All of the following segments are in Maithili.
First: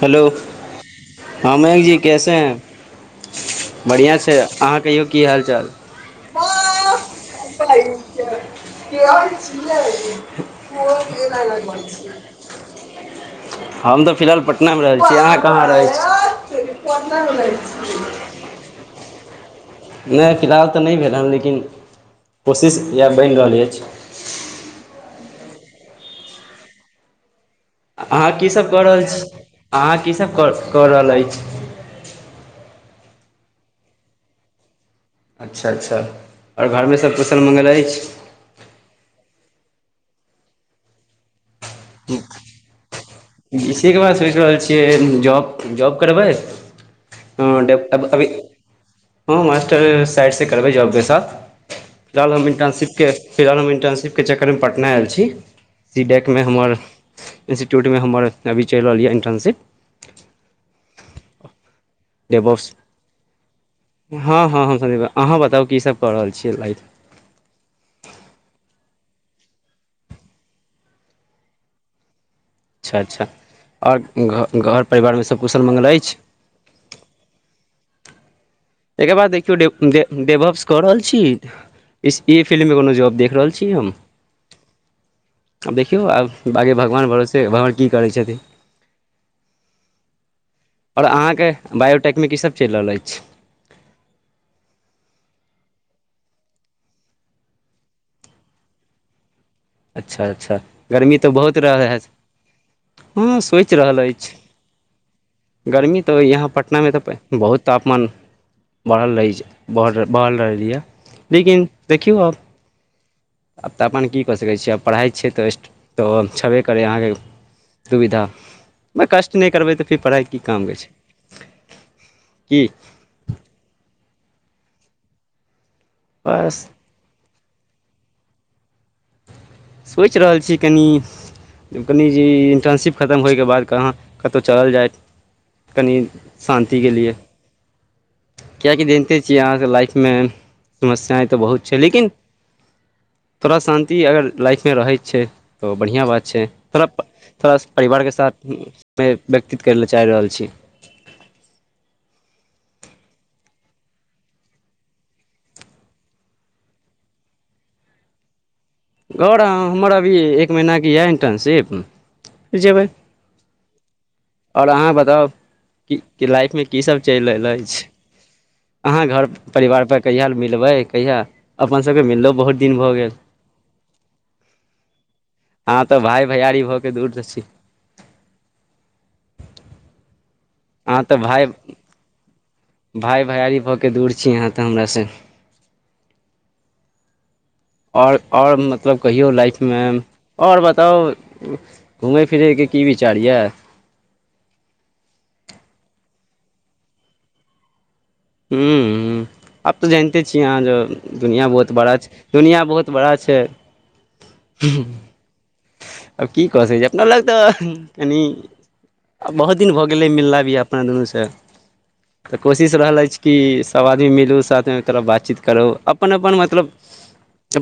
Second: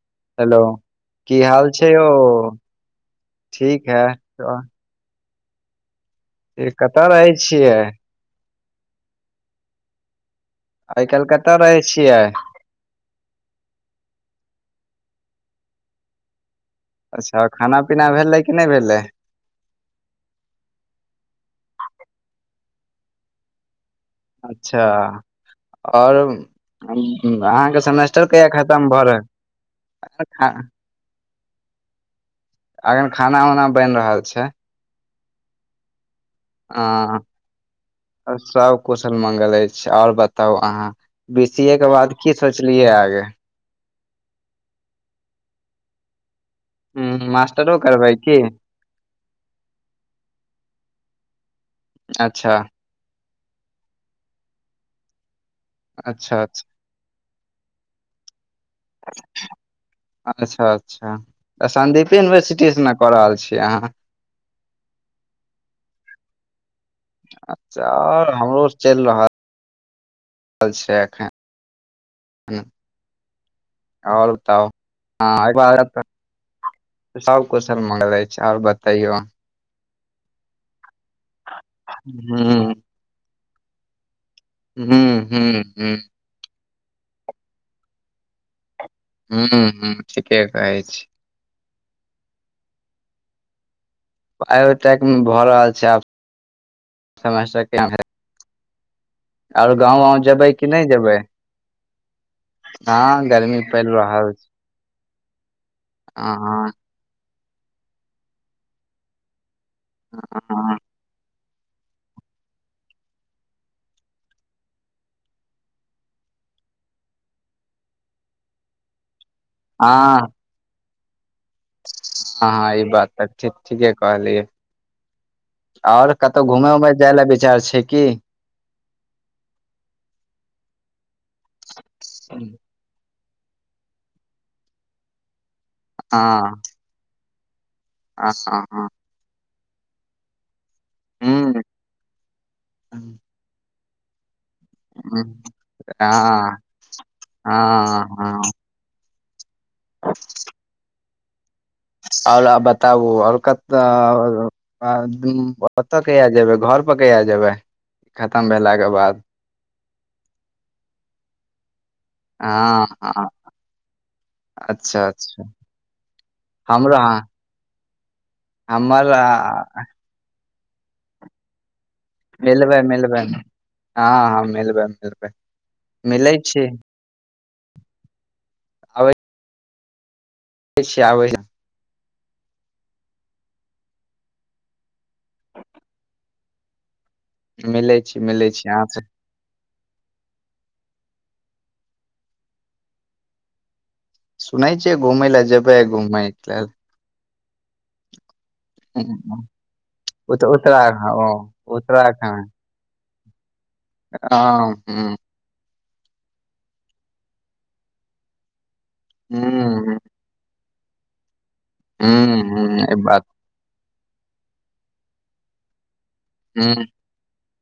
हेलो की ह हाल मयंक छै जी यौ कैसे है ठीक है बढ़िआँ छै अहाँ कहियौ की हाल चाल से कतय रहै छियै केहन छियै मोन आइ काल्हि केना कतऽ रहै लगबै छी छियै हम तऽ फिलहाल पटनामे रहल छी अहाँ कहाँ रहै छी पटना मे अच्छा रहै खाना छियै पीना भेलै कि नहि भेलै नहि फिलहाल तऽ नहि भेल हन लेकिन कोशिश इएह बनि रहल अछि अच्छा और अम अहाँके सेमेस्टर अहाँ कहिया कीसभ कऽ खतम भऽ रहल छी अहाँ रहल कीसभ कऽ [unintelligible] कऽ रहल अछि अखन खाना उना बनि रहल छै अच्छह अच्छह हाँ सब कुशल मंगल अइछ अच्छा ओर बताउ अहाँ बी सी ए के बाद की सोचलियै आगे बीसीए के बाद सोचि रहल छियै जॉब जॉब करबै ह मास्टरो डेप अब करबै अभी की हाँ मास्टर साइड से करबै जॉब के साथ रहल हम अच्छा इंटर्नशिप के फिलहाल हम इन्टर्नशिपके चक्करमे पटना आयल छी सी डैक अच्छा मे अच्छा हमर इन्स्टीट्यूट अभी चलि रहल यै अच्छा इन्टर्नशिप अच्छा तऽ सन्दीपे यूनिवर्सिटी से ने कऽ रहल छी अहाँ हाँ हाँ ही अहाँ बताउ की सब क रहल [unintelligible] अच्छा ओर हमरो चलि रहल कल छै अखन ह अच्छा अच्छा आओर घ बताउ घर परिवारमे सब कुशल मंगल अछि सब कुशल मंगल अछि आओर बतैयौ एहिके बाद देखियौ जे डेवप्स कऽ रहल छी इस ई हूं फिलि्मके कोनो जाब देख रहल छी हम हूं हूं आब हूं देखियौ आब आगे भगवान भरोसे भगवान की करै छथिन हू हू ठीके कहै छी बायोटेकमेक कि सब चलि रहल अइछ बायो टैक मे भऽ रहल छै आब समेस्टर केहेन हइ अच्छा अच्छा कि नहि गर्मी जेबै तऽ बहुत रहै हैत हँ द्दू गर्मी सोचि पड़ि रहल अइछ छै गर्मी तऽ हँ यहाँ हँ पटनामे तऽ बहुत तापमान बढ़ल अइछ बढ़ल रहलै यऽ लेकिन देखियौ आब आब तापमान की कऽ सकै छियै आब पढ़ाई छियै तऽ रेस्ट तऽ छेबे करै अहाँके दुविधा कष्ट नहि करबै तऽ फेर पढ़ाई की काम दै छै हाँ की हाँ ई बात तऽ ठीक ठीके कहलियै ओर कतहु बस घूम उमे जाय ल विचार छै की सोचि रहल छी कनि कनि जे हँ इंटर्नशिप खतम होइके बाद कहाँ कतहु चलल जाय कनि हँ शान्ति के लिए क्य की हँ जनते छियै यहाँ से लाइफ मे समस्यए तऽ बहुत छै लेकिन थोड़ा शान्ति अगर लाइफ रहै छै हूं तऽ ओ बढ़ियाॅं बात छै हँ थोड़ा थोड़ा हँ परिवारके साथ हँ मे व्यतीत करै लए चाहि रहल छी ओर बताबू ओर क कतऽ ओतऽ कहिया जेबै घर घर पर कहियाजेबै खतम भेलाक घर आ हमर अभी एक महीनाके यै इंटर्नशिप हाँ हाँ ओर अहाँ बताउ कि लाइफमे हमरो कीसब हाँ चलि रहल अछि अहाँ हमर घर आ, परिवार पर कहिया मिलबै कहिया अपन सबके मिललो बहुत दिन मिलबै भऽ गेल मिलबै हँ हँ मिलबै मिलबै ह तऽ भाय मिलै भैयारी छी भऽ के दूर त छी आबै छी आहाॅं तऽ आबै छी, भाय भाय भैयारी भऽ के दूर छी यहाँ तऽ हमरा से मिलै आओर छी मिलै आओर छी अहाँ मतलब से कहियौ लाइफ मे ओर बताउ घुमै फिरैके की विचार यै सुनायै छियै घुमै लऽ जबै घुमय लै ह्म आब तो जानते छियै यहाँ जो उत्तराखण्ड दुनिया बहुत ओ बड़ा छै दुनिया बहुत बड़ा छै ह ह आब की कऽ सकै छी अपना लग तऽ कनि आ बहुत दिन भऽ हूँ गेलै मिलना भी अपना दुनूसँ तऽ हूँ कोशिश हूँ ई रहल अछि बात कि सब आदमी मिलू साथमे आ बातचीत करू आब अपन अपन मतलब हूँ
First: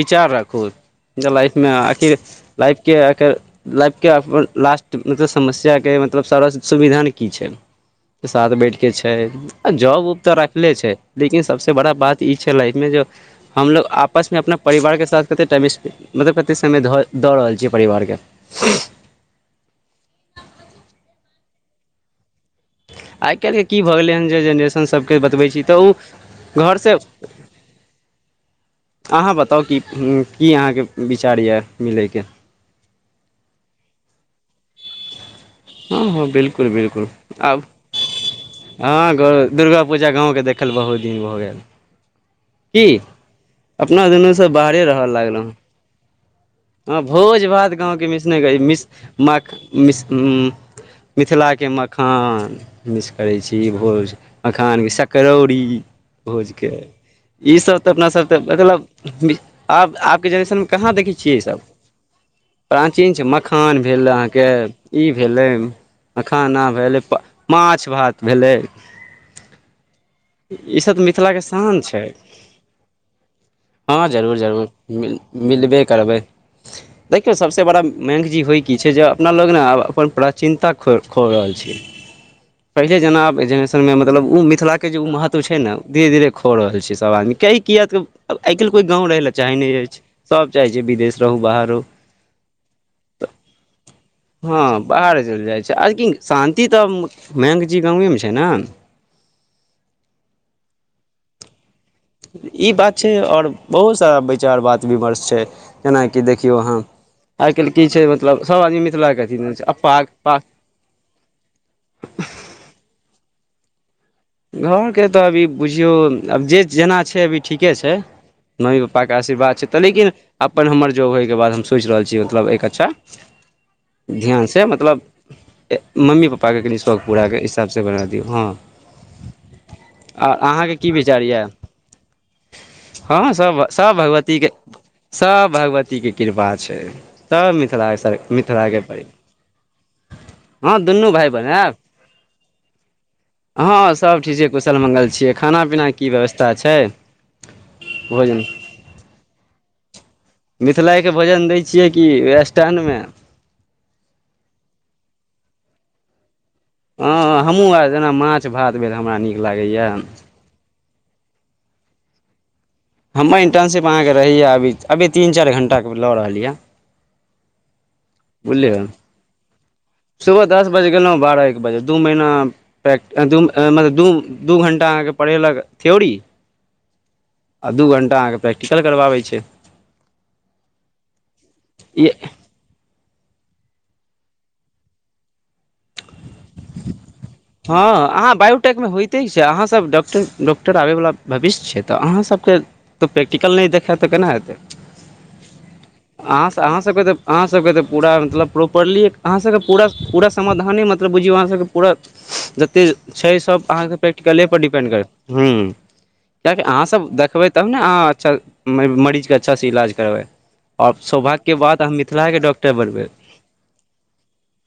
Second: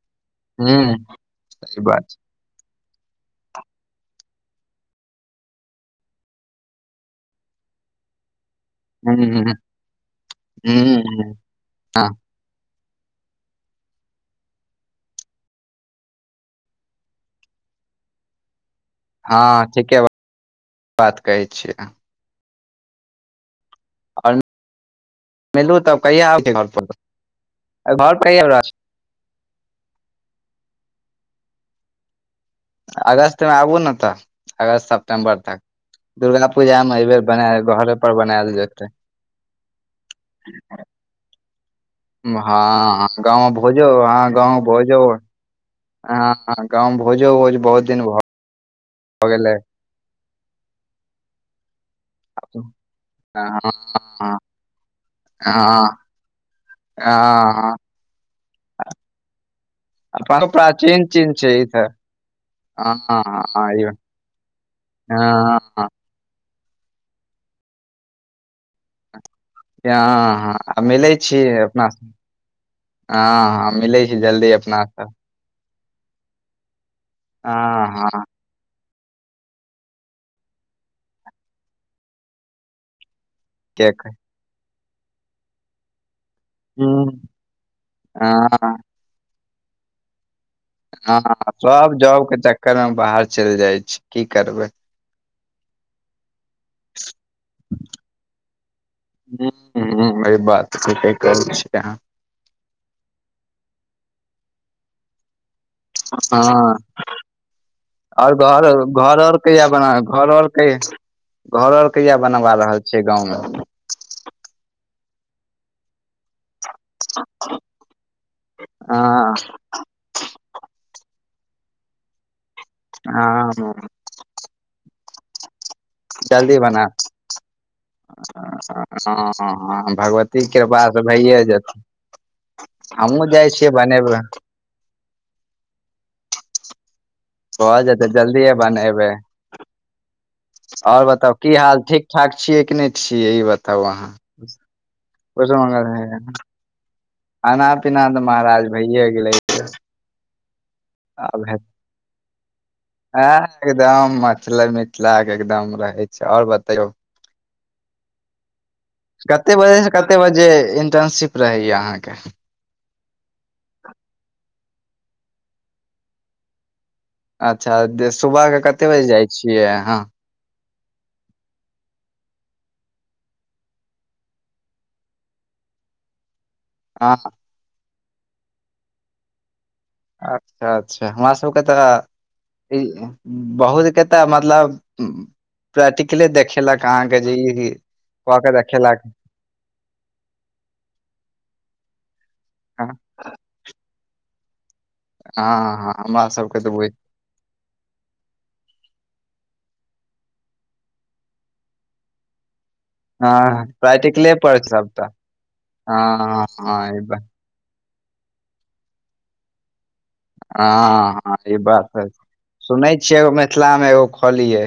विचार राखू हूँ जे लाइफमे ई बात छै आखिर लाइफके एकर लाइफके अपन लास्ट मतलब समस्याके मतलब सारा सुविधा की छै साथ बैठके छै हूँ जॉब उब तऽ राखले छै हूँ लेकिन सबसे बड़ा हँ बात ई छलै मे ज हमलोग आपसमे अपना परिवारके साथ कते टाइम स्पेन्ड मतलब कते समय धऽ दऽ रहल छियै परिवारके हँ ठीके बात बात कहै छियै आइ काल्हि की भऽ गेलै हन जे आओर जेनरेशन सभके बतबै छी मिलू तऽ तब कहिया आबै छियै घर ओ पर घरसँ घर पर कहिया रहब? अहाँ बताउ की की अहाँके विचार यए मिलयके अगस्तमे आबू ने त अगस्त सेप्टेम्बर तक हँ हँ दुर्गा बिल्कुल पूजा मे बिल्कुल एहिबेर बनाय आब घरे पर बनायल जेतै हँ दुर्गा पूजा गाँव के देखल बहुत दिन भऽ गेल की हँ गाँवमे भोजो हय अपना अहाँ दुनू सब गाँवमे बाहरे भोज रहय लागलहुँ ऐ हँ भोज भात गाँवके भऽ मिसने कह मिश म गेलै मिश मिथिलाके मखान मिस करैत छी हँ भोज मखान भसक करौड़ी हँ भोजक हँ ईसब तऽ अपना सब तऽ मतलब आब अब के अपन जेनरेशन में कहा प्राचीन देख‌य छी चीज ई छै सब तऽ हँ प्राचीन हँ छै मखान भेल अहाँ के ई भेलै हँ मखाना भेलै प माछ भात भेलै हँ ई हँ सभ तऽ मिलै छी मिथिलाके शान अपना छै हँ मिलै हँ छै जरूर जल्दी जरूर अपना सब मिलबे करबै देखियौ सबसे बड़ा हँ हँ मैगजी होइ कि छै जे अपना लोग प्राचीनता खोइ रहल छियै पहिने जेना के जेनेरेशनमे कही मतलब ओ मिथिलाके जे ओ महत्व छै ने धीरे धीरे खो रहल छी सभ हूँ आदमी कइ किएक तऽ आइ काल्हि हँ कोइ गाँव रहै लए चाहै नहि अछि सभ जाय छै विदेश हँ रहु बाहर सब जॉब के चक्कर मे बाहर चलि जाइ छै की करबै हँ बाहर चल जा आ शान्ति तऽ मैगजी गाँवमे मछै ने नै अ बात कर छै [unintelligible] ई बात छै आओर बहुत सारा विचार बात विमर्श छै केनाकि देखियौ हँ हम आइ काल्हि की छै और मतलब सभ घर आदमी घर मिथिलाके और अथि कहिया अप बना पाग घर प और क घर आर कहिया बनवा रहल छियै गाँवंमे घरके तऽ अभी बुझियौ आब जे जेना छै अभी ठीके छै मम्मी पापा के हँ आशीर्वाद छै तऽ लेकिन अपन हमर जो हो ओहि के बाद हम सोचि रहल छी मतलब एक अच्छा हँ ध्यानसँ मतलब मम्मी जल्दी पप्पाके कनि बना शौक पूराे हिसाबसँ बना दियौ हँ हँ हँ हँ आओर भगवती अहाँके कृपा की से विचार भैए यए जेतै हमहु हँ जाइ सभ छियै सभ बनेबै भगवतीके सभ भगवती भगवती के कृपा छै सब भऽ मिथिला सर मिथिलाके परि हँ आओर दुनू भाय बताउ बहिन की आयब हाल ठीक ठाक छियै कि नहि छियै ई बता हँ सब ठिजे कुशल मंगल ‌छियै खाना मंगल पीना की है व्यवस्था छै खाना पीना तऽ भोजन महाराज भइए गेलै मिथिलाके आब भोजन हेत दै छियै कि स्टैंडमे हँ एकदम मतलब मिथिलाक एकदम रहै छै आओर बताउ तो हँ हमहूँ आर जेना माछ भात भेल हमरा नीक कते बजे लागैए से कते बजे इटर्नशीप रहैये अहाँके हमर इन्टर्नशिप अहाँके रहैए अभी अभी तीन चारि घण्टा के लऽ रहल यए अच्छा दे सुबह के बुझलियै कतेक बजे जाइ छियै अहाँ सुबह दस बजे गेलौं बारह एक बजे दु महीना प्रेक एं दु एं मतलब दु दु घंटा अहाँके पढ़ेलक थ्योरी हँ आ दू घण्टा अहाँ के प्रैक्टिकल करबाबै छै अच्छा अच्छा हमरा सबके तऽ ई हे बहुत के तऽ मतलब प्रेटी खेलक अहाँके जे हँ अहाँ कऽ के बायोटेक मे देखेलक होइते छै अहाँसभ डॉक्टर डॉक्टर आबय वला भविष्य छै तऽ अहाँस सब के हँ तो प्रैक्टिकल नहि देखेत तऽ केना हेतै हँ हमरा अहाँ स सबके अहाँ बुझ सब के तऽ अहाँ सब के तऽ पूरा मतलब प्रॉपरली अहाँ सब के पूरा पूरा समाधाने मतलब बुझियौ अहाँ सबके पूरा ते छै सब हँ अहाँ के प्रैक्टिकले पर छै डिपेन्ड सबटा करत हूँ हँ किएकि हँ ई अहाँसभ बात देखबै तब ने अहाँ अच्छा मरीज के अच्छासँ इलाज करबै आओर हँ हँ सौभाग्यके ई बात अहाँ त मिथिलाके डॉक्टर सुनै बनबै छियै एगो मिथिला मे एगो खोलियै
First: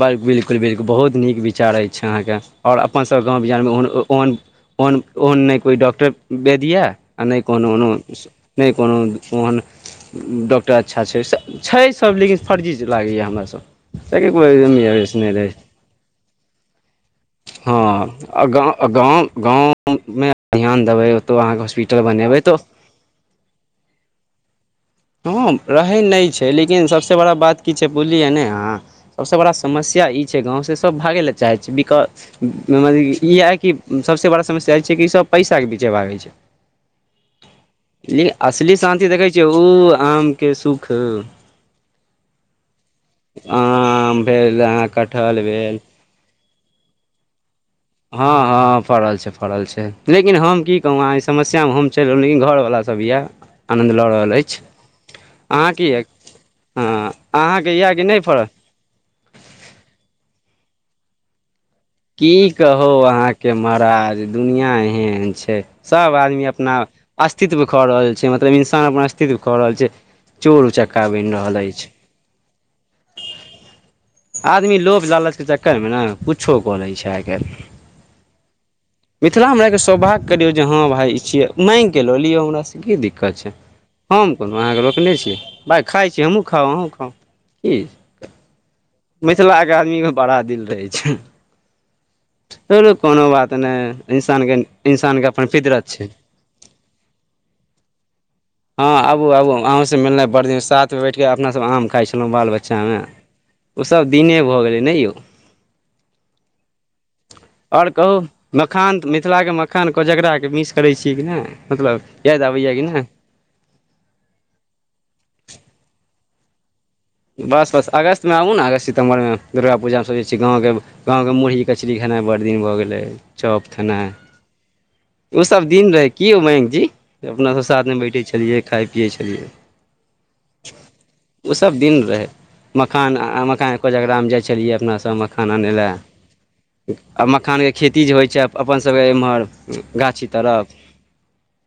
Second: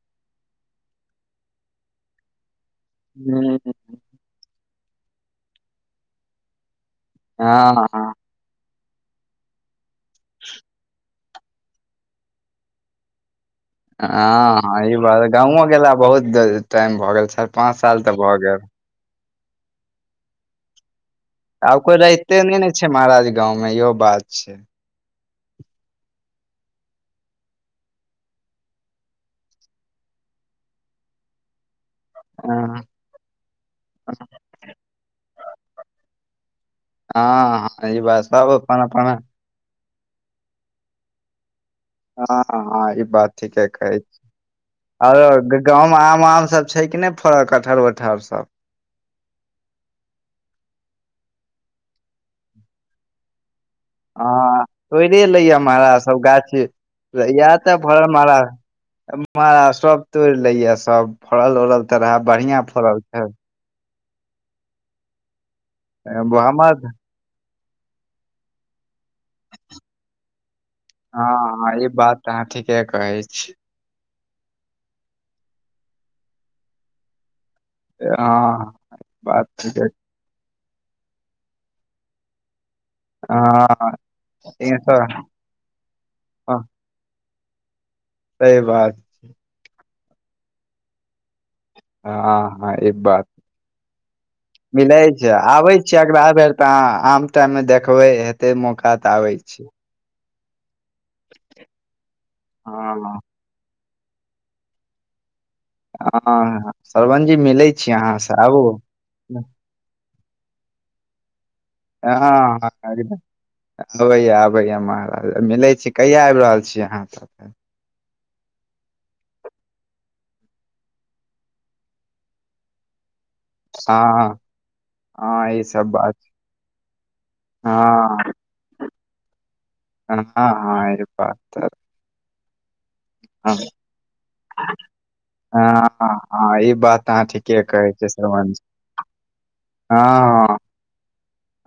ब बिलकुल बिलकुल बहुत नीक विचार अछि अहाँ क आओर अपनसभ गाँव हूँ बिहारमे ओह ओहन ओहन ओहन नहि कोइ डॉक्टर वैद येऽ आ नहि कोनो हँ कोनो हँ नहि कोनो ओहन डॉक्टर अच्छा छै छै सब लेकिन फर्जी लागैए हमरा सब हँ हँ ई बात गाँवो गेला बहुत टाइम भऽ गेल चारि पाँच साल तऽ भऽ गेल गाँव हँ गाँव मे ध्यान देबै ओतय अहाँके आब कोइ हॉस्पिटल बनेबै रहिते तऽ नहि ने छै महाराज गाँंवमे इहो बात छै हँ रहै नहि छै लेकिन सबसे बड़ा बात की छै बुझलियै ने अहाँ सबस बड़ा समस् ई छै गाँव से सब भागे लए चाहै छै वि हँ तऽ इएह कि सभसँ बड़ा समस्या ई छै किसभ पैसाके पीछे भागे छै हँ हँ ई बात ली सब असली अपन शान्ति अपन देखइ छियै ओ आम के सुख हँ हँ ई बात ठीके कहै छी आम भेल अहाँ कटहल आरो भेल गाम आम आम सब छै कि नहि फड़ल कत हँ हँ फड़ल छै फड़ल छै लेकिन हम की कहू अहाँ समस्या में हम चलि रहलिन इ घरवला सब यऽ हँ तोरे लैया की मराज यए सब गाछ हँ इये अहाँके सब यए कि भरल नहि महार फड़ल महराज सब तोड़ लैए सब फरल उरल की कहू अहाँके महाराज दुनिआँ एहन छै सब आदमी अपना हमर अस्तित्व खो रहल छै मतलब इन्सान अपना कित कऽ रहल छै चोर उचक्का बनि रहल हँ ई अछि बात तऽ अहाँ ठीके कहै छी आदमी लोभ लालच के चक्कर मे न कुछो कऽ लै छै आइ काल्हि हँ बात मिथिला मे एक ठीके सौभाग्य करियौ हँ भाई इ छिये माइंग के लऽ लियौ हमरा से की दिक्कत छै हँ हम कोनो अहाँ सही के रोकने छि भाई खाइ छी हमहूँ खाउ अहूँ खाउ की सही बात मिथिला के आदमी मे बड़ा दिल रहै छै हँ हँ ई चलू कोनो बात नै इंसान के इंसान के अपन फितरत छै ह आम टाइम मे देखबै हेते हँ मौका तऽ आबू आबै आबू छी अहूँसँ मिलनाइ बड़ दिन साथ मे बैठ कऽ अपना सभ आम खाइ छलहुँ बाल बच्चा मे हँ ओसभ दिने भऽ गेलै नै यौ आ हऽ श्रवन आओर कहू मखान त मिथिला मखान कोजगरा मिस करै छीयै कि नहि मतलब हँ याद हँ आबैए कि नहि आबैय आबैय महाराज मिले छी कहिया आबि रहल छी अहाँ तऽ बस बस अगस्त मे आबू न अगस्त सितम्बर मे दुर्गा पूजामे सोचैत छी गाँवके गाँवके मुरही कचरी खेनाइ बड़ दिन भऽ गेलै चॉप खेनाइ हँ हँ ई ओसभ सब दिन रहै बात की यौ मयंक जी अपनासभ साथमे बैठै छलियै खाइ पियै छलियै ह ह एहि बात त ओसभ दिन मखान आ आ मखान कोजगरा मे जाइत छलियै अपना सब मखान आनै लए हँ हँ ई बात आ अहाँ ठीके मखानके कहै खेती छियै जे होइ छै श्रवण जी अपन सबके एम्हर हँ गाछी तरफ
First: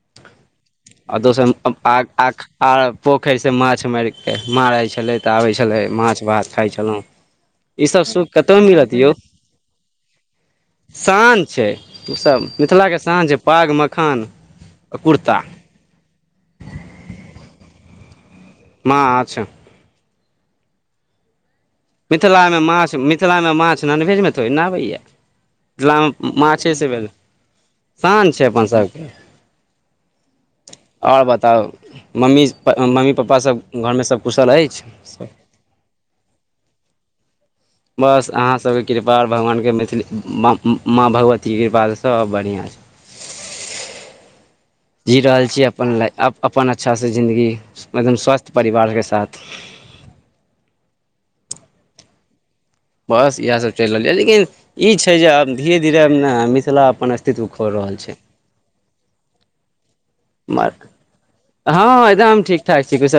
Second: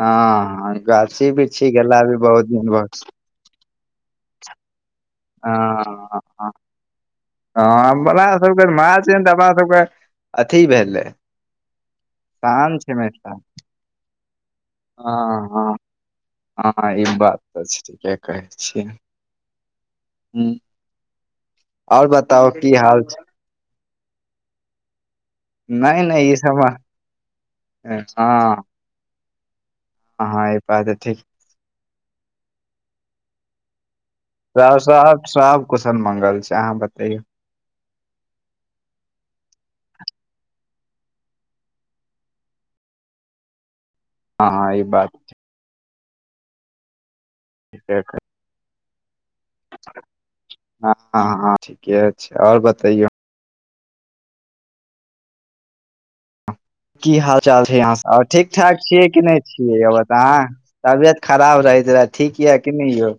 हँ हँ आ गाछी दोसर बिरछी आ गेला भी आ बहुत आ दिन भ पोखरि से माछ मारि कऽ मारै छलै तऽ आबै छलै हँ माछ भात हँ खाइ छलहुँ हँ ईसभ सुख मलाह कतहु सभके मिलत मांछ यौ एहेन तऽ अपना सब क शान छै उसभ शान छै मिथिलाके शान मिथिला छै पाग मखान कुर्ता हँ हँ हँ ई बात त छै के कहै छियै माछ हू मिथिलामे माछ मिथिलामे माछ नॉनभेजमे थोड़े न आबै य नहि मिथिलामे नहि ई सब माछे से भेल हँ शान छै अपन सभके अहाँ ई बात है ठीक आओर बताउ मम्मी मम्मी पप्पा सभ घरमे सभ कुशल सब सब अछि सब कुशल मंगल छै अहाँ बतैयौ बस अहाँसभके कृपा आर भगवानके मैथिली म माँ भगवतीके कृपास सभ बढ़िआँ [inaudible] हँ हँ ई बात जी छै रहल छी अपन लाइफ अपन अच्छा स जन्दगी मतलब स्वस्थ्य परिवारके साथ हँ हँ ठीके छै और ब बस इएहसभ चलि रहल यए लेकिन ई छै जे आब धीरे धीरे अब ने मिथि की हाल चाल छै अहाँ स आर ठीक ठाक छियै कि नहि छियै अहाँ तबियत खराब रहैतै रहैय ठीक यऽ कि नहि यौ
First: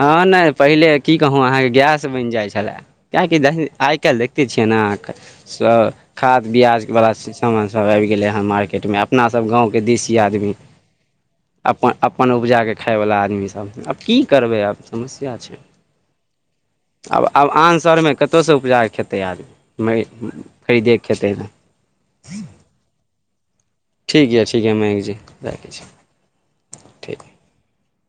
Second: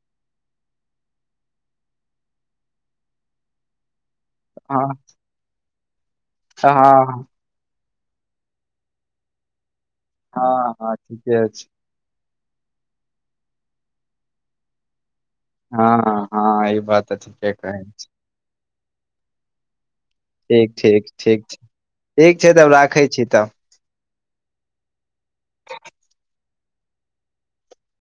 ह ने पहिले की कहू अहाँके गैस बनि जाय छले कियाकि देख आई कियाकी देखते छियै हँ न खाद बियाज बला हँ समान सब आइब गेलै हन मार्केट में अपना सभ गांव के देसी आदमी हँ हँ ठीके छै अपन अप अपन उपजाके खायवला आदमी सब आब की करबै आब समस्या या छै हँ हँ ई बात तऽ आब आब ठीके आन कहै शहरमे कतहुसँ उपजाक खेतै आदमी मै ठीक ठीक ठीक छै ठीक छै तब राखै छी तब ठीक य ठीक य मयंक जी राखै छी ठीक